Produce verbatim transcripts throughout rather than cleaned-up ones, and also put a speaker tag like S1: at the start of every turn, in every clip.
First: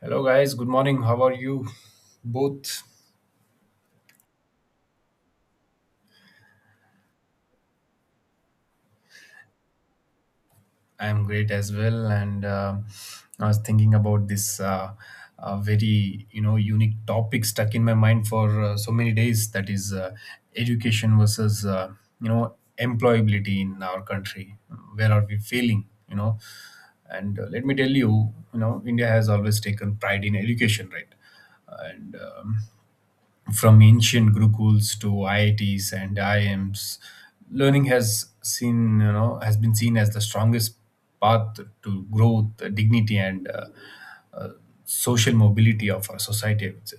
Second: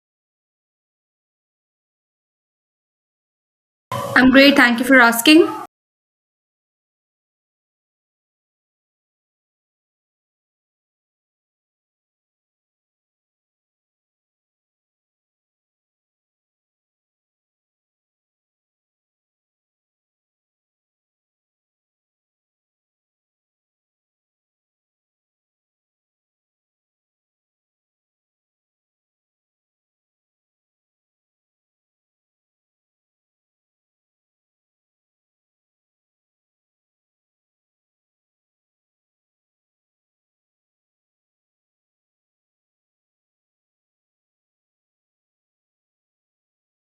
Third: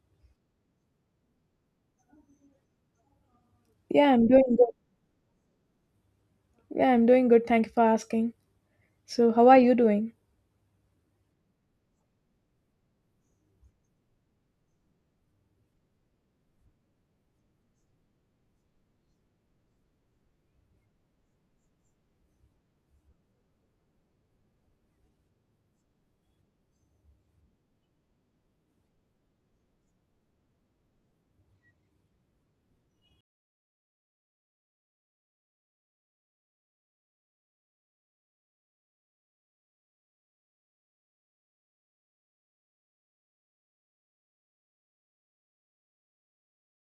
S1: Hello, guys. Good morning. How are you both?
S2: Yeah, I'm
S3: I'm
S2: doing
S3: great.
S2: good.
S3: Thank you for asking.
S2: Yeah, I'm doing good. Thank you for asking. So, how are you doing?
S1: I'm great as well. And uh, I was thinking about this uh, uh, very, you know, unique topic stuck in my mind for uh, so many days. That is uh, education versus, uh, you know, employability in our country. Where are we failing? You know, and uh, Let me tell you, you know, India has always taken pride in education, right? and um, From ancient gurukuls to I I Ts and I I Ms, learning has seen you know has been seen as the strongest path to growth, dignity, and uh, uh, social mobility of our society. I would say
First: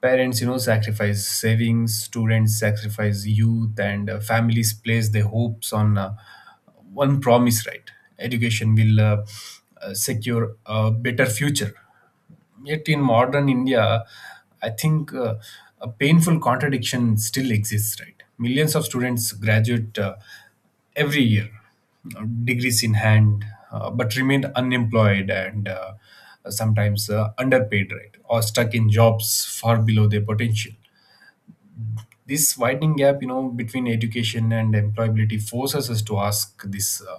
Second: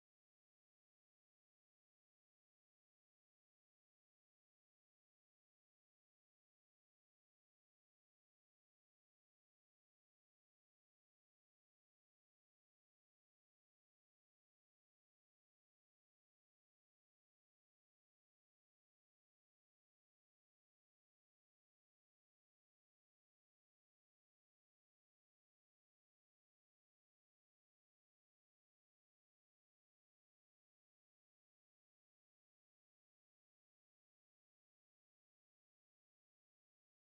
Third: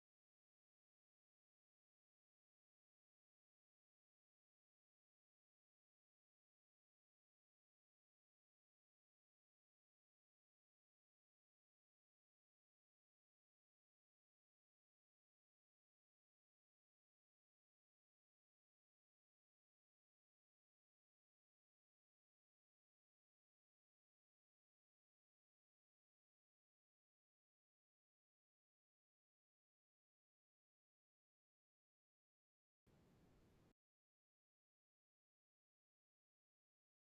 S1: parents you know sacrifice savings, students sacrifice youth, and uh, families place their hopes on uh, one promise. Right, education will uh, uh, secure a better future. Yet in modern India, I think uh, a painful contradiction still exists, right? Millions of students graduate uh, every year, uh, degrees in hand, uh, but remain unemployed and uh, sometimes uh, underpaid, right? Or stuck in jobs far below their potential. This widening gap you know between education and employability forces us to ask this uh,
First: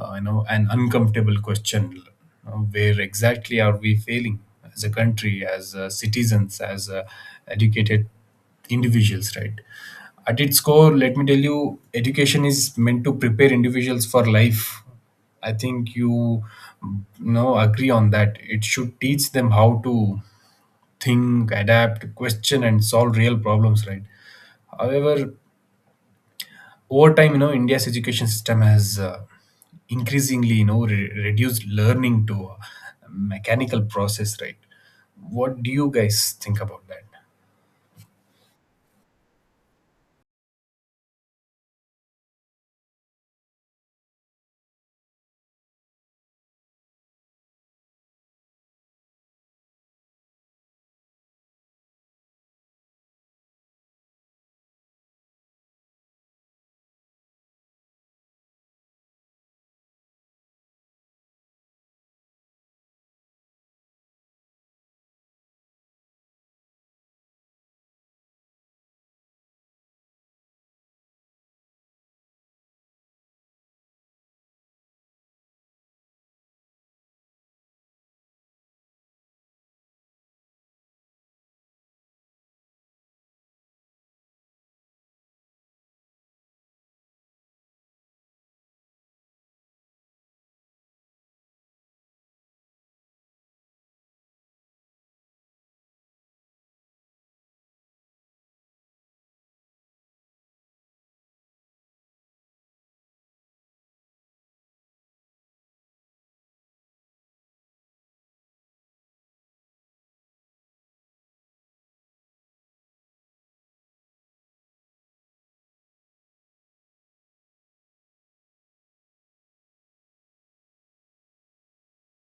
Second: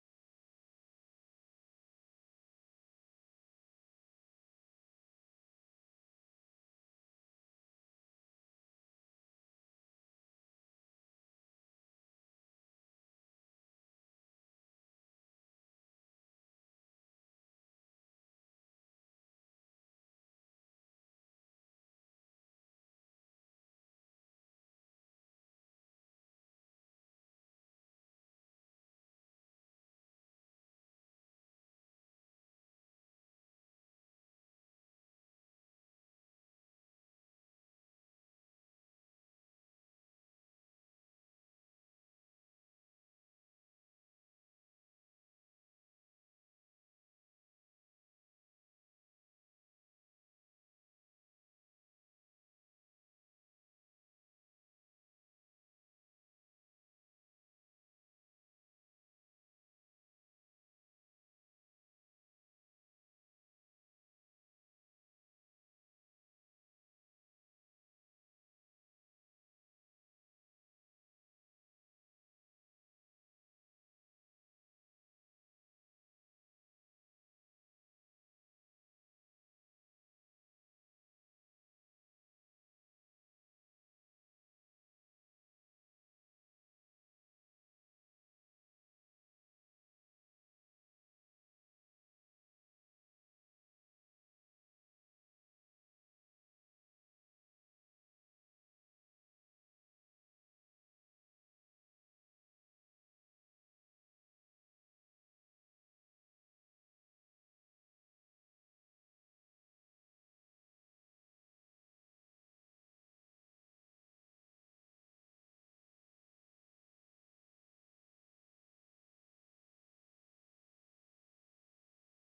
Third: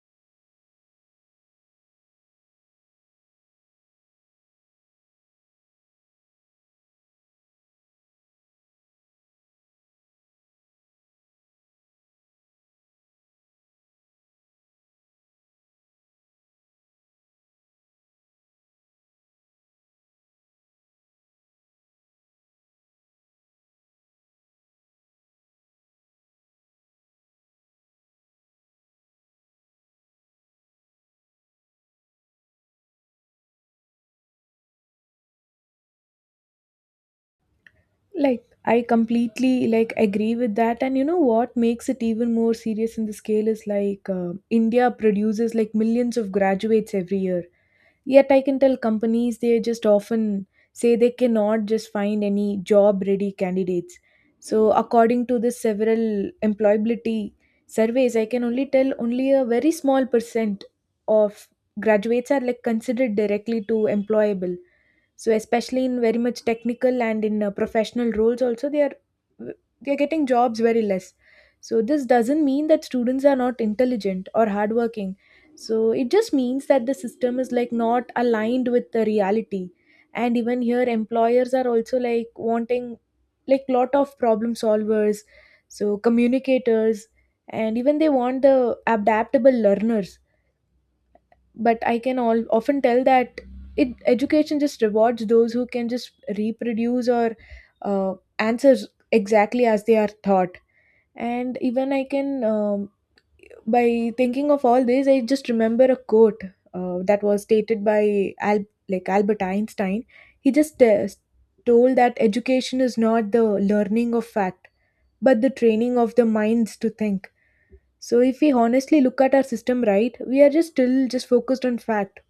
S1: uh, you know an uncomfortable question. Uh, where exactly are we failing as a country, as uh, citizens, as uh, educated individuals, right? At its core, let me tell you, education is meant to prepare individuals for life. I think you you know agree on that. It should teach them how to think, adapt, question, and solve real problems, right? However, over time, you know, India's education system has uh, increasingly, you know, re- reduced learning to a mechanical process, right? What do you guys think about that?
S2: Like, I completely like agree with that. And you know what makes it even more serious in the scale is like uh, India produces like millions of graduates every year. Yet I can tell companies they just often say they cannot just find any job ready candidates. So according to the several employability surveys, I can only tell only a very small percent of graduates are like considered directly to employable. So especially in very much technical and in uh, professional roles also they are they are getting jobs very less. So this doesn't mean that students are not intelligent or hardworking, so it just means that the system is like not aligned with the reality, and even here employers are also like wanting like lot of problem solvers, so communicators, and even they want the adaptable learners, but I can all often tell that it education just rewards those who can just reproduce or uh, answers exactly as they are taught. And even I can um, by thinking of all this, I just remember a quote uh, that was stated by Al- like Albert Einstein. He just uh, told that education is not the learning of fact, but the training of the minds to think. So if we honestly look at our system, right, we are just still just focused on fact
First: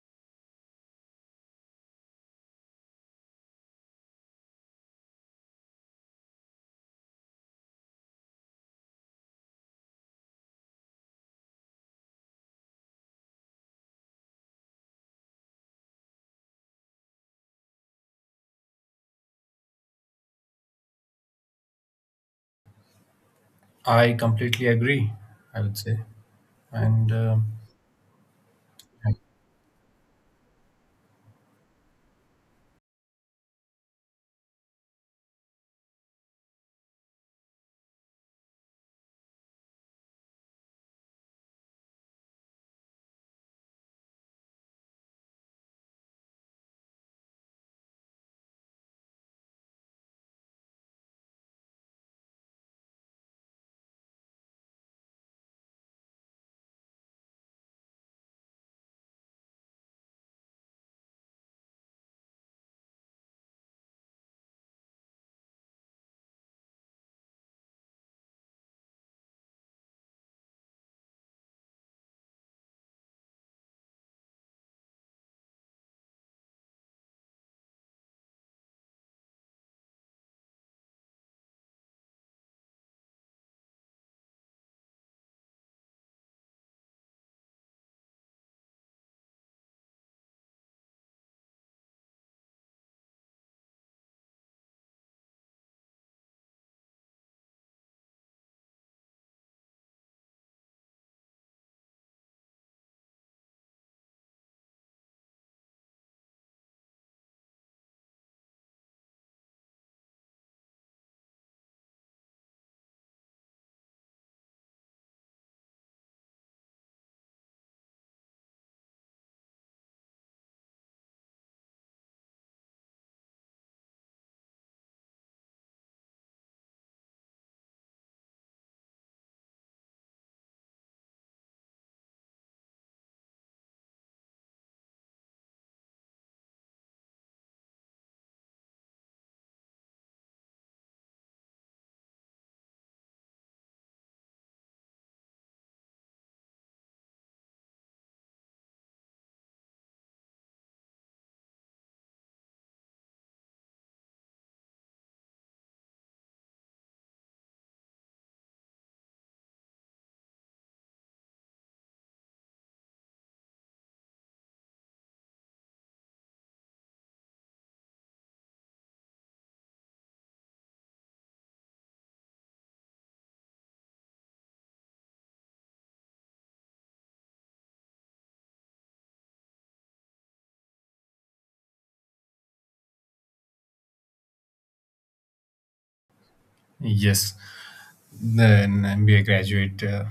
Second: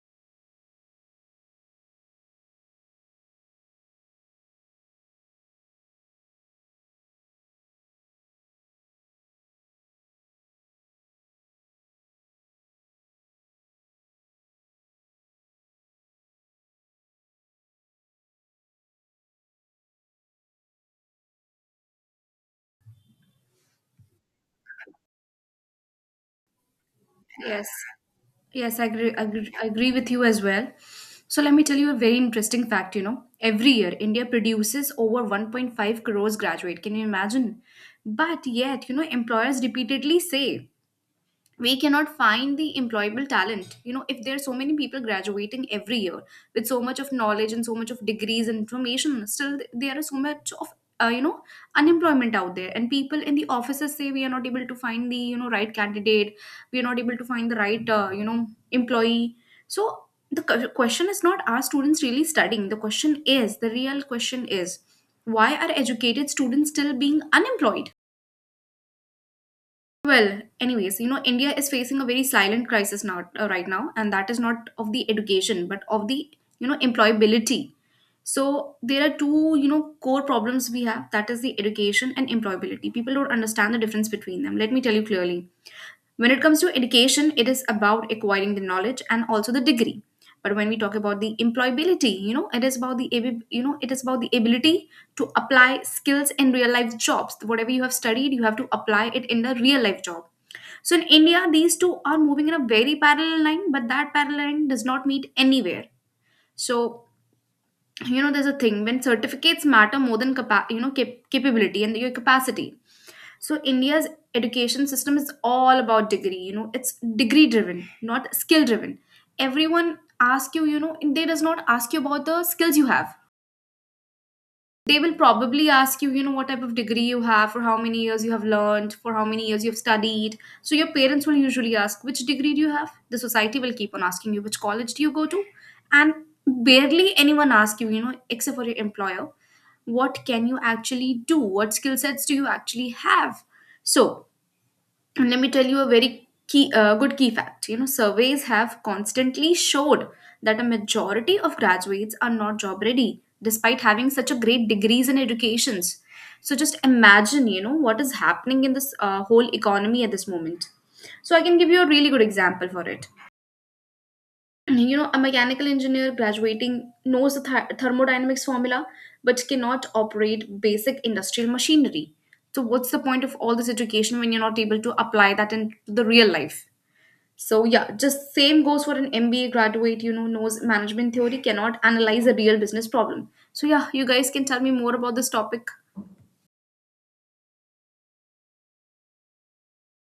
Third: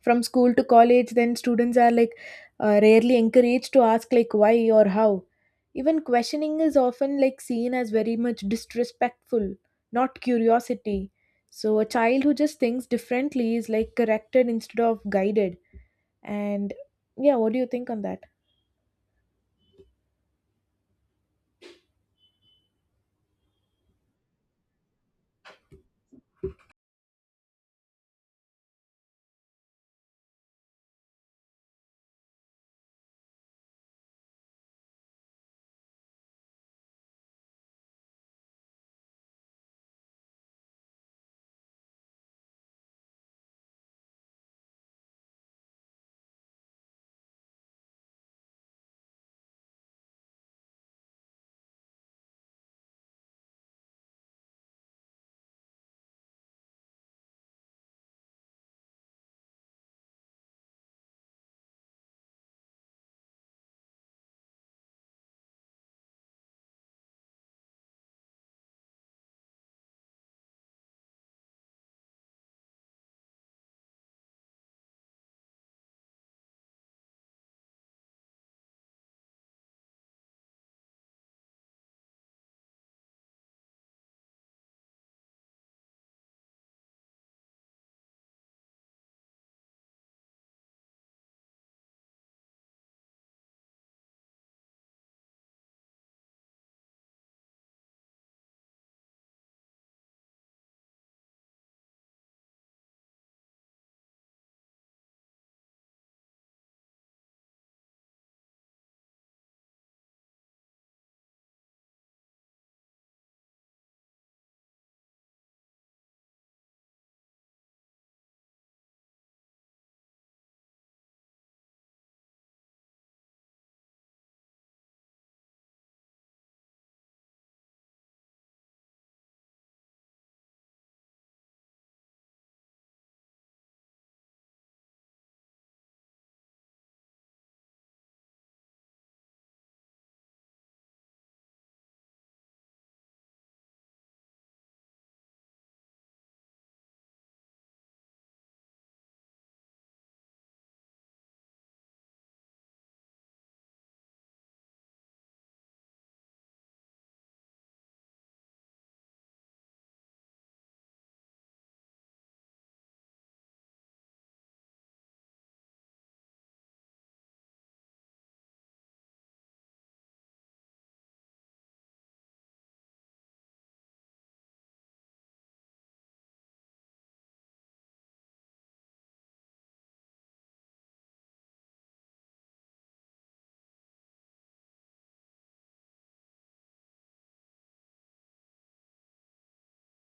S2: from school to college. Then students are like uh, rarely encouraged to ask like why or how. Even questioning is often like seen as very much disrespectful, not curiosity. So a child who just thinks differently is like corrected instead of guided. And yeah, what do you think on that?
S1: I completely agree, I would say. And uh,
S3: Yes. Yes, I agree, agree, I agree with you as well. So let me tell you a very interesting fact, you know. Every year India produces over one point five crores graduate. Can you imagine? But yet, you know, employers repeatedly say we cannot find the employable talent, you know. If there are so many people graduating every year with so much of knowledge and so much of degrees and information, still th- there is so much of uh, you know, unemployment out there, and people in the offices say we are not able to find the, you know, right candidate. We are not able to find the right, uh, you know, employee. So the cu- question is not are students really studying. The question is, the real question is, why are educated students still being unemployed? Well, anyways, you know, India is facing a very silent crisis now, uh, right now, and that is not of the education, but of the, you know, employability. So there are two, you know, core problems we have. That is the education and employability. People don't understand the difference between them. Let me tell you clearly. When it comes to education, it is about acquiring the knowledge and also the degree. But when we talk about the employability, you know, it is about the, abi- you know, it is about the ability to apply skills in real life jobs. Whatever you have studied, you have to apply it in the real life job. So in India, these two are moving in a very parallel line, but that parallel line does not meet anywhere. So you know, there's a thing when certificates matter more than capa- you know, cap- capability and your capacity. So India's education system is all about degree. You know, it's degree driven, not skill driven. Everyone asks you, you know, they does not ask you about the skills you have. They will probably ask you, you know, what type of degree you have, for how many years you have learned, for how many years you've studied. So your parents will usually ask, which degree do you have? The society will keep on asking you, which college do you go to? And barely anyone asks you, you know, except for your employer, what can you actually do? What skill sets do you actually have? So, and let me tell you a very key, uh, good key fact. You know, surveys have constantly showed that a majority of graduates are not job ready, despite having such a great degrees in educations. So just imagine, you know, what is happening in this uh, whole economy at this moment. So I can give you a really good example for it. You know, a mechanical engineer graduating knows the th- thermodynamics formula, but cannot operate basic industrial machinery. So what's the point of all this education when you're not able to apply that in the real life? So yeah, just same goes for an MBA graduate, you know, knows management theory, cannot analyze a real business problem. So yeah, you guys can tell me more about this topic.
S1: yes, then M B A graduate, uh,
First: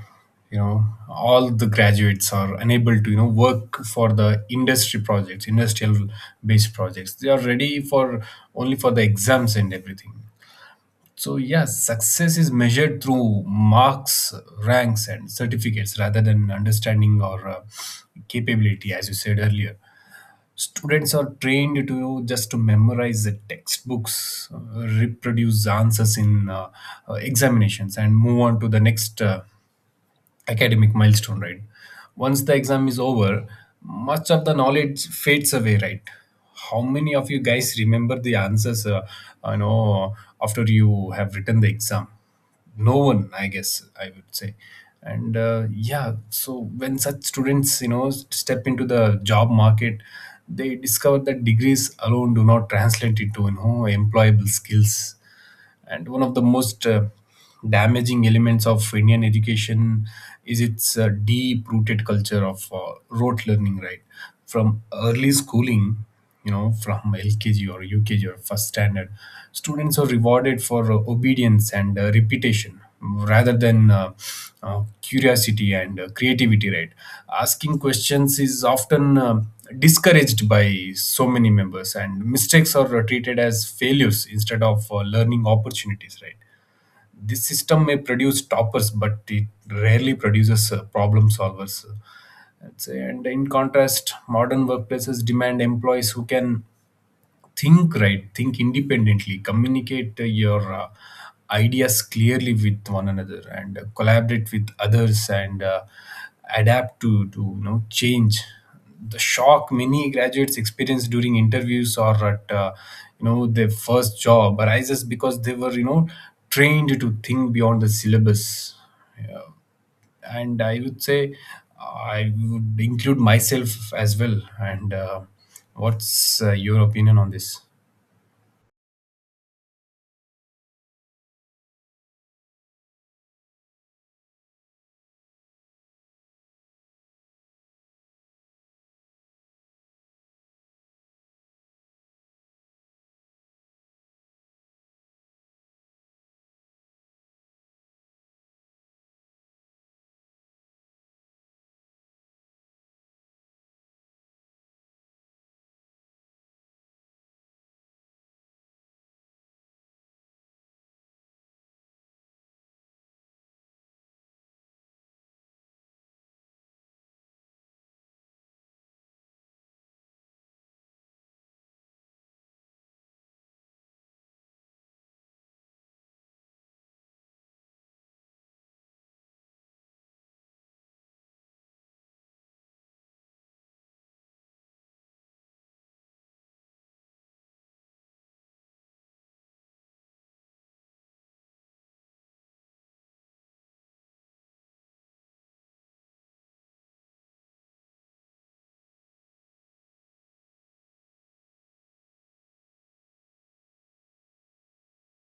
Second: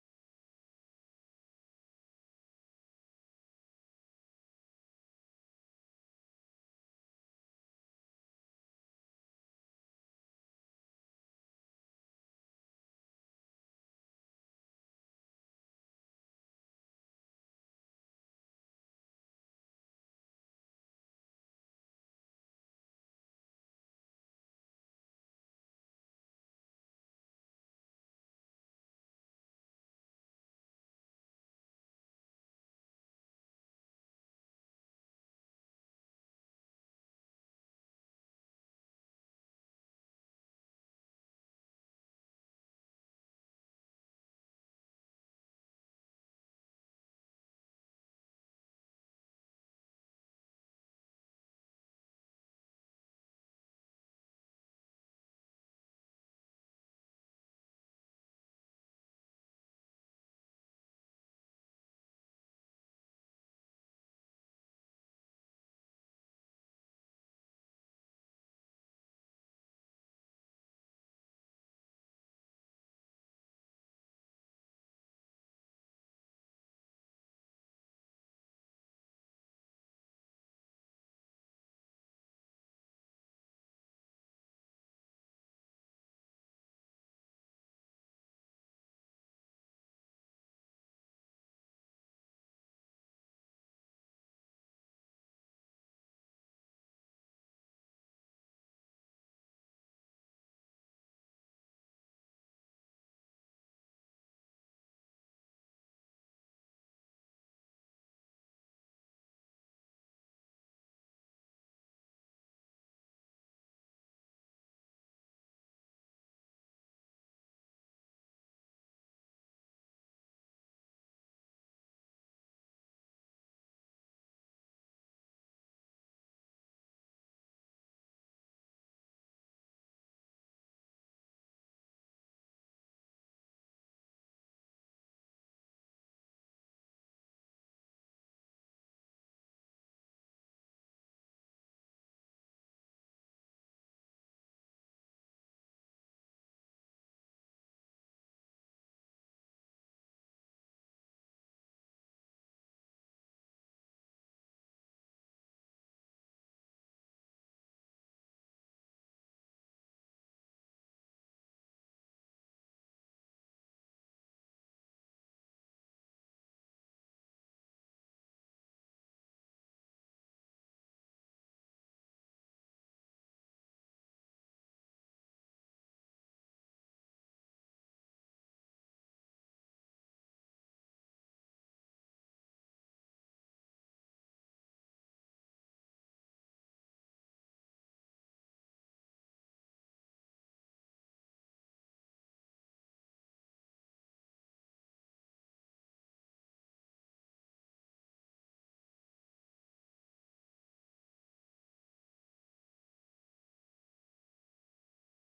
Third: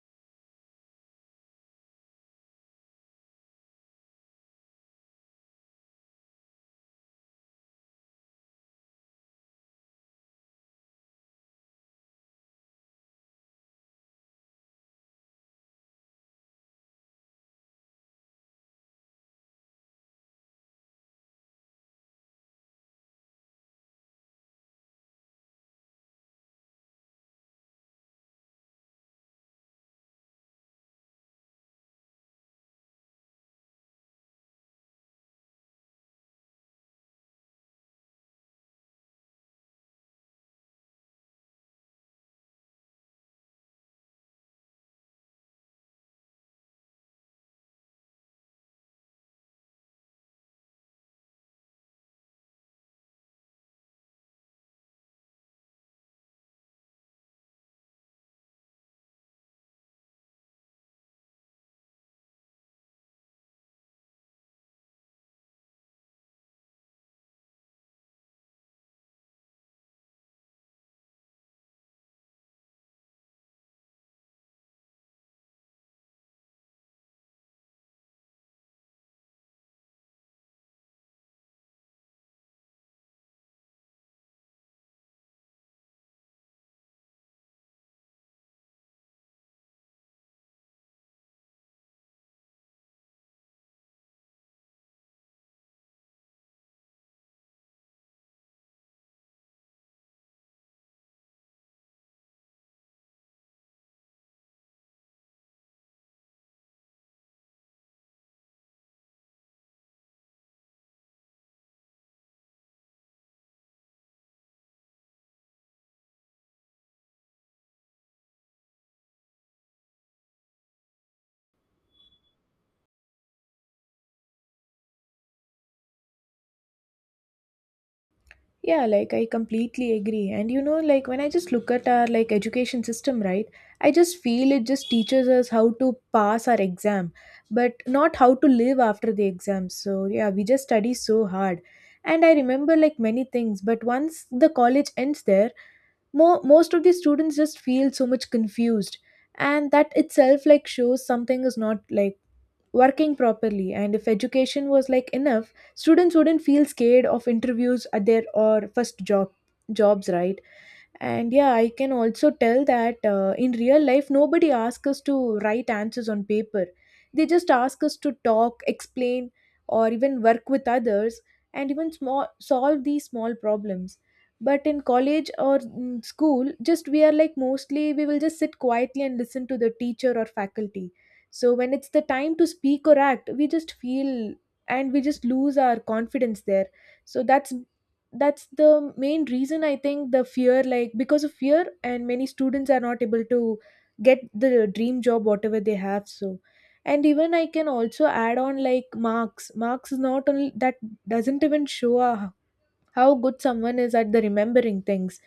S1: you know, all the graduates are unable to, you know, work for the industry projects, industrial based projects. They are ready for only for the exams and everything. So, yes, success is measured through marks, ranks, and certificates rather than understanding or uh, capability, as you said earlier. Students are trained to just to memorize the textbooks, uh, reproduce the answers in uh, uh, examinations, and move on to the next uh, academic milestone, right? Once the exam is over, much of the knowledge fades away, right? How many of you guys remember the answers, uh, you know, after you have written the exam? No one, I guess, I would say. And uh, yeah, so when such students, you know, step into the job market, they discover that degrees alone do not translate into, you know, employable skills. And one of the most uh, damaging elements of Indian education is its uh, deep rooted culture of uh, rote learning, right? From early schooling, you know, from L K G or U K G or first standard, students are rewarded for uh, obedience and uh, repetition rather than uh, uh, curiosity and uh, creativity, right? Asking questions is often um discouraged by so many members, and mistakes are treated as failures instead of uh, learning opportunities, right? This system may produce toppers, but it rarely produces uh, problem solvers, I'd say. And in contrast, modern workplaces demand employees who can think, right, think independently, communicate uh, your uh, ideas clearly with one another, and uh, collaborate with others, and uh, adapt to to you know change. The shock many graduates experience during interviews or at uh, you know their first job arises because they were you know trained to think beyond the syllabus, yeah. And I would say I would include myself as well. And uh, what's uh, your opinion on this?
S2: Yeah, like I completely agree. And you know, like when I just look at our like education system, right? I just feel it just teaches us how to pass our exam, but not how to live after the exam. So yeah, we just study so hard. And I remember like many things, but once the college ends there, more most of the students just feel so much confused. And that itself like shows something is not like working properly. And if education was like enough, students wouldn't feel scared of interviews at their or first job jobs, right? And yeah, I can also tell that uh, in real life, nobody asks us to write answers on paper. They just ask us to talk, explain, or even work with others, and even small, solve these small problems. But in college or in school, just we are like mostly we will just sit quietly and listen to the teacher or faculty. So when it's the time to speak or act, we just feel and we just lose our confidence there. So that's that's the main reason I think the fear, like because of fear, and many students are not able to get the dream job whatever they have. So and even I can also add on like marks marks is not only that, doesn't even show our how good someone is at the remembering things.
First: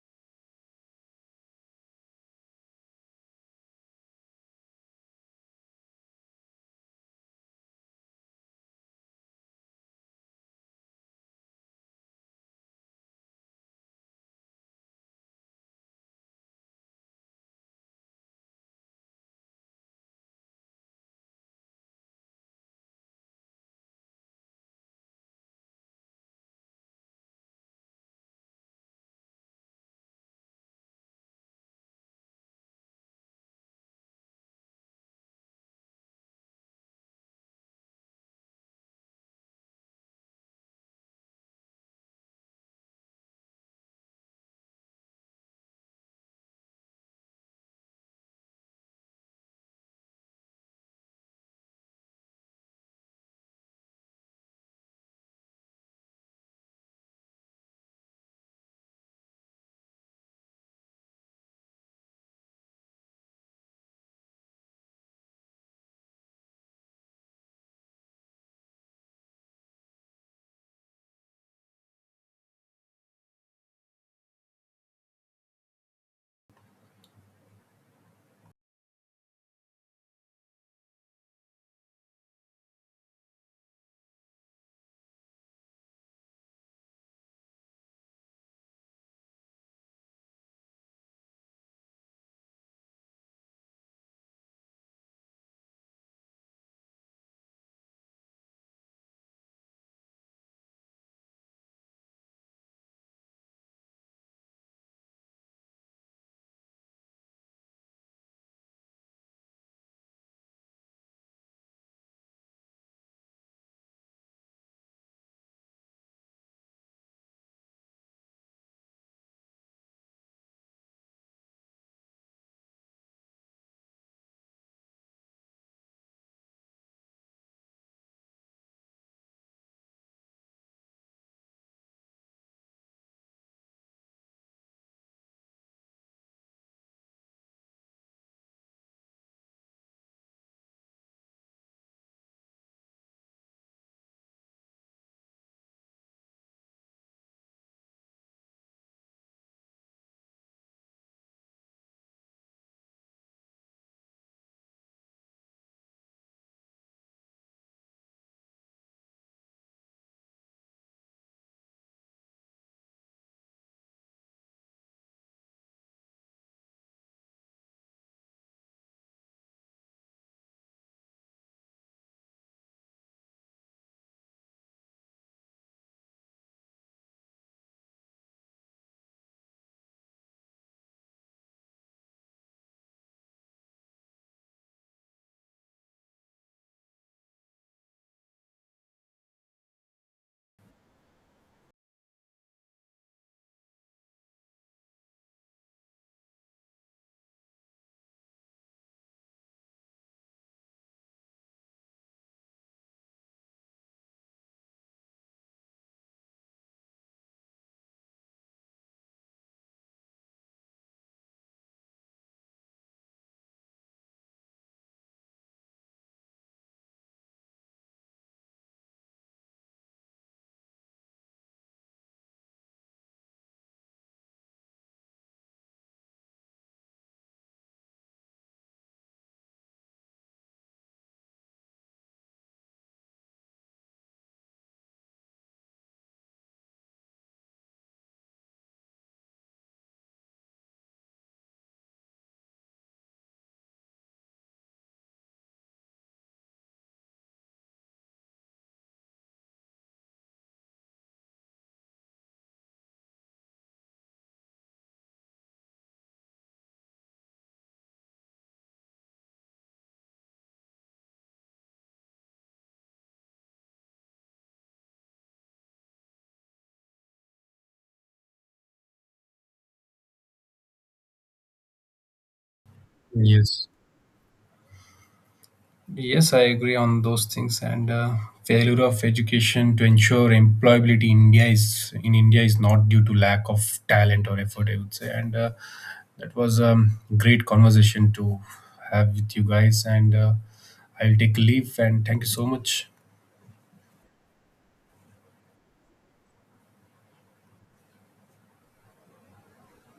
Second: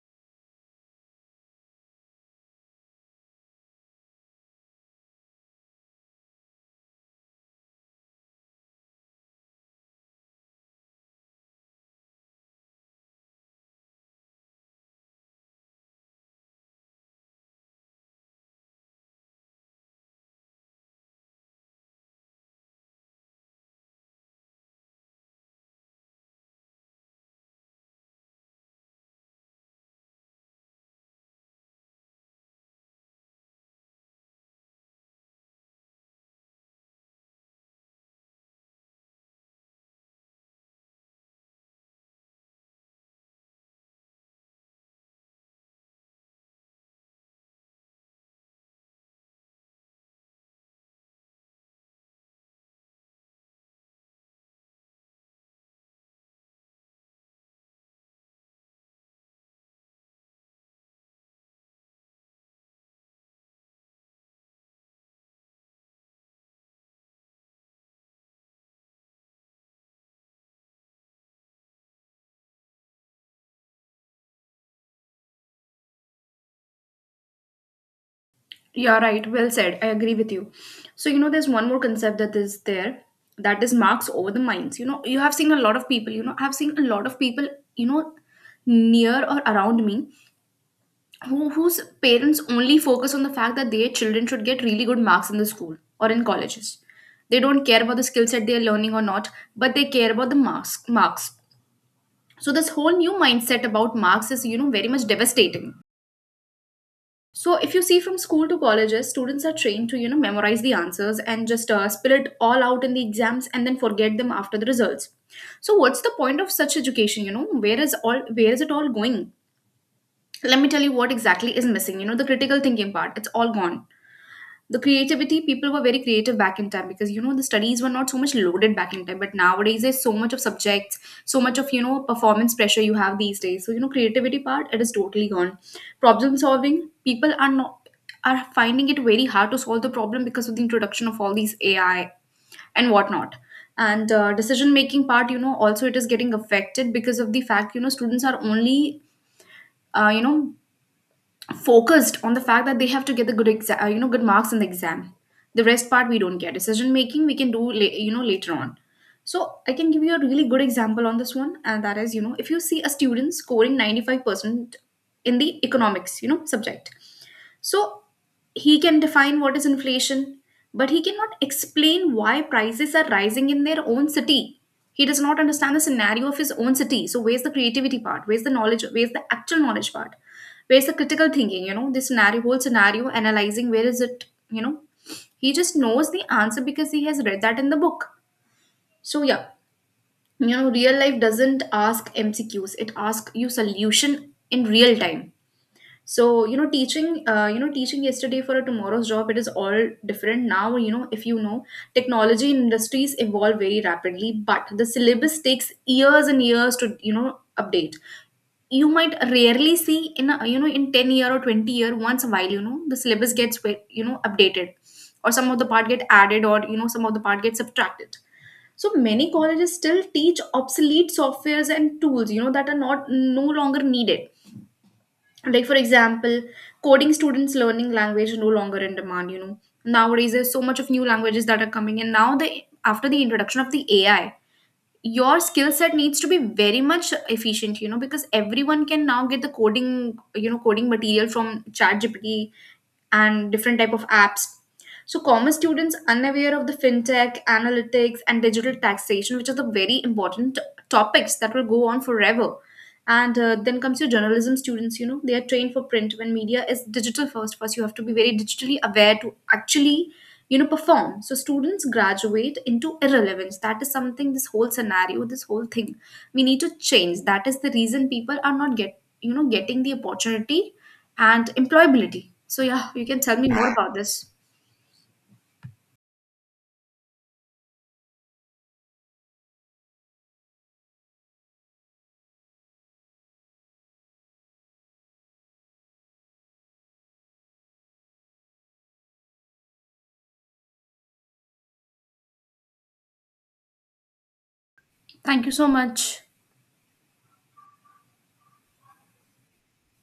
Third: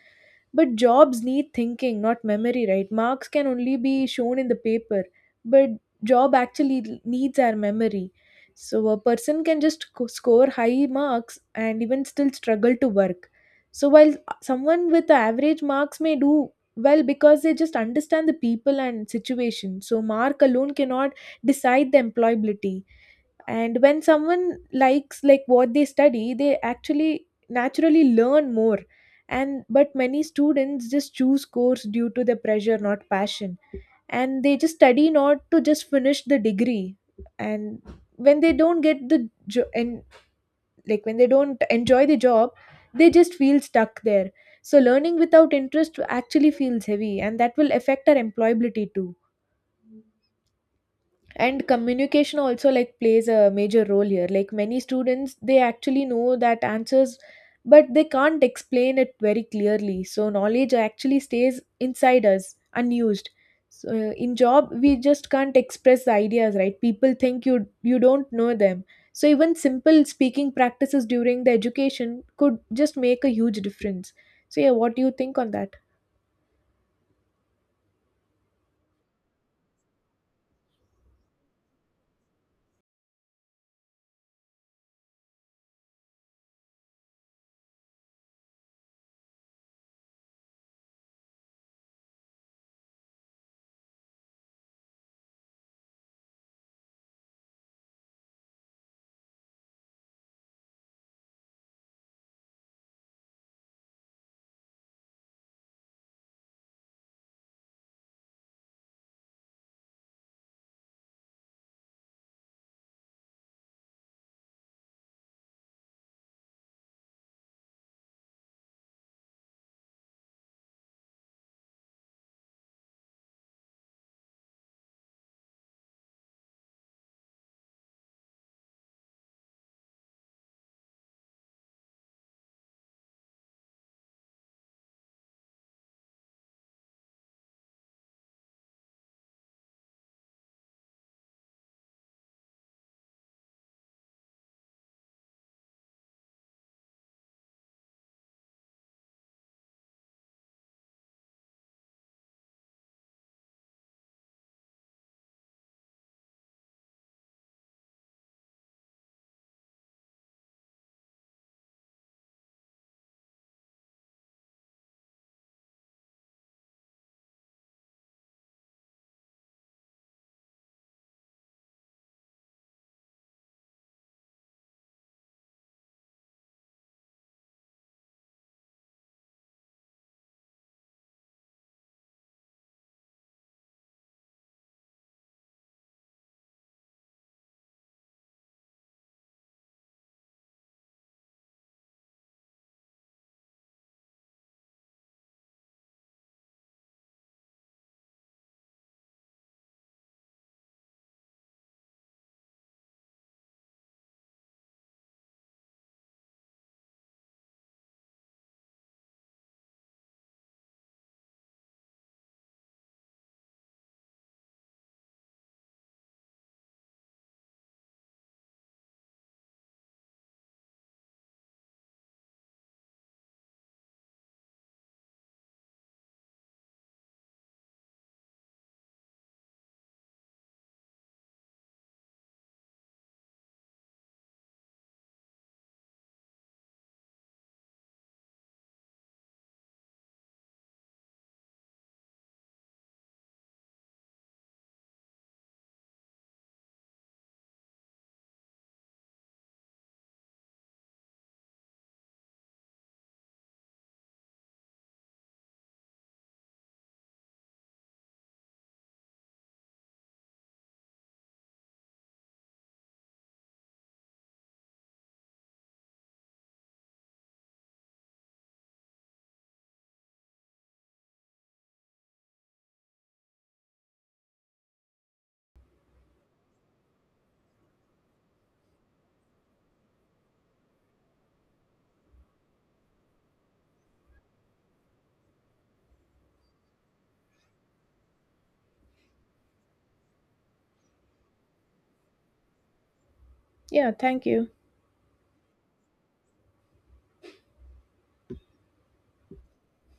S2: But jobs need thinking, not memory, right? Marks can only be shown in the paper, but job actually needs our memory. So a person can just co- score high marks and even still struggle to work. So while someone with average marks may do well because they just understand the people and situation, so mark alone cannot decide the employability. And when someone likes like what they study, they actually naturally learn more. And but many students just choose course due to the pressure, not passion, and they just study not to just finish the degree. And when they don't get the jo- and like when they don't enjoy the job, they just feel stuck there. So learning without interest actually feels heavy, and that will affect our employability too. And communication also like plays a major role here. Like many students, they actually know that answers, but they can't explain it very clearly, so knowledge actually stays inside us unused. So uh, in job we just can't express the ideas, right? People think you you don't know them. So even simple speaking practices during the education could just make a huge difference. So yeah, what do you think on that?
S3: Yeah, right. Well said. I agree with you. So, you know, there's one more concept that is there, that is marks over the minds. You know, you have seen a lot of people, you know, I've seen a lot of people, you know, near or around me who, whose parents only focus on the fact that their children should get really good marks in the school or in colleges. They don't care about the skill set they're learning or not, but they care about the marks marks. So this whole new mindset about marks is, you know, very much devastating. So if you see from school to colleges, students are trained to, you know, memorize the answers and just uh, spill it all out in the exams and then forget them after the results. So what's the point of such education? You know, where is all where is it all going? Let me tell you what exactly is missing. You know, the critical thinking part. It's all gone. The creativity, people were very creative back in time, because you know, the studies were not so much loaded back in time, but nowadays there's so much of subjects, so much of, you know, performance pressure you have these days. So you know, creativity part, it is totally gone. Problem solving, people are not are finding it very hard to solve the problem because of the introduction of all these AI and whatnot. And uh, decision making part, you know, also it is getting affected because of the fact, you know, students are only, uh, you know, focused on the fact that they have to get the good exa- uh, you know, good marks in the exam. The rest part we don't care. Decision making we can do la- you know, later on. So I can give you a really good example on this one, and that is, you know, if you see a student scoring ninety-five percent in the economics, you know, subject, so he can define what is inflation, but he cannot explain why prices are rising in their own city. He does not understand the scenario of his own city. So where's the creativity part? Where's the knowledge? Where's the actual knowledge part? Where's the critical thinking? You know, this scenario, whole scenario, analyzing, where is it? You know, he just knows the answer because he has read that in the book. So yeah, you know, real life doesn't ask M C Qs. It asks you solution in real time. So you know, teaching uh, you know, teaching yesterday for a tomorrow's job, it is all different now. You know, if you know, technology industries evolve very rapidly, but the syllabus takes years and years to, you know, update. You might rarely see in a, you know, in ten year or twenty year once a while, you know, the syllabus gets, you know, updated, or some of the part get added, or you know, some of the part get subtracted. So many colleges still teach obsolete softwares and tools, you know, that are not no longer needed. Like for example, coding students learning language are no longer in demand. You know, nowadays there's so much of new languages that are coming in now, the after the introduction of the AI, your skill set needs to be very much efficient. You know, because everyone can now get the coding, you know, coding material from ChatGPT and different type of apps. So common students unaware of the fintech analytics and digital taxation, which are the very important topics that will go on forever. And uh, then comes your journalism students, you know, they are trained for print when media is digital first. First you have to be very digitally aware to actually, you know, perform. So students graduate into irrelevance. That is something, this whole scenario, this whole thing we need to change. That is the reason people are not get you know, getting the opportunity and employability. So yeah, you can tell me
S1: Yes.
S3: more about this.
S1: Yes, I agree on those things. And uh, failure of education to ensure employability in India is in India is not due to lack of talent or effort, I would say. And uh, that was a um, great conversation to have with you guys. And uh, I'll take leave. And thank you so much.
S2: Yeah, thank you.
S3: Thank you so much.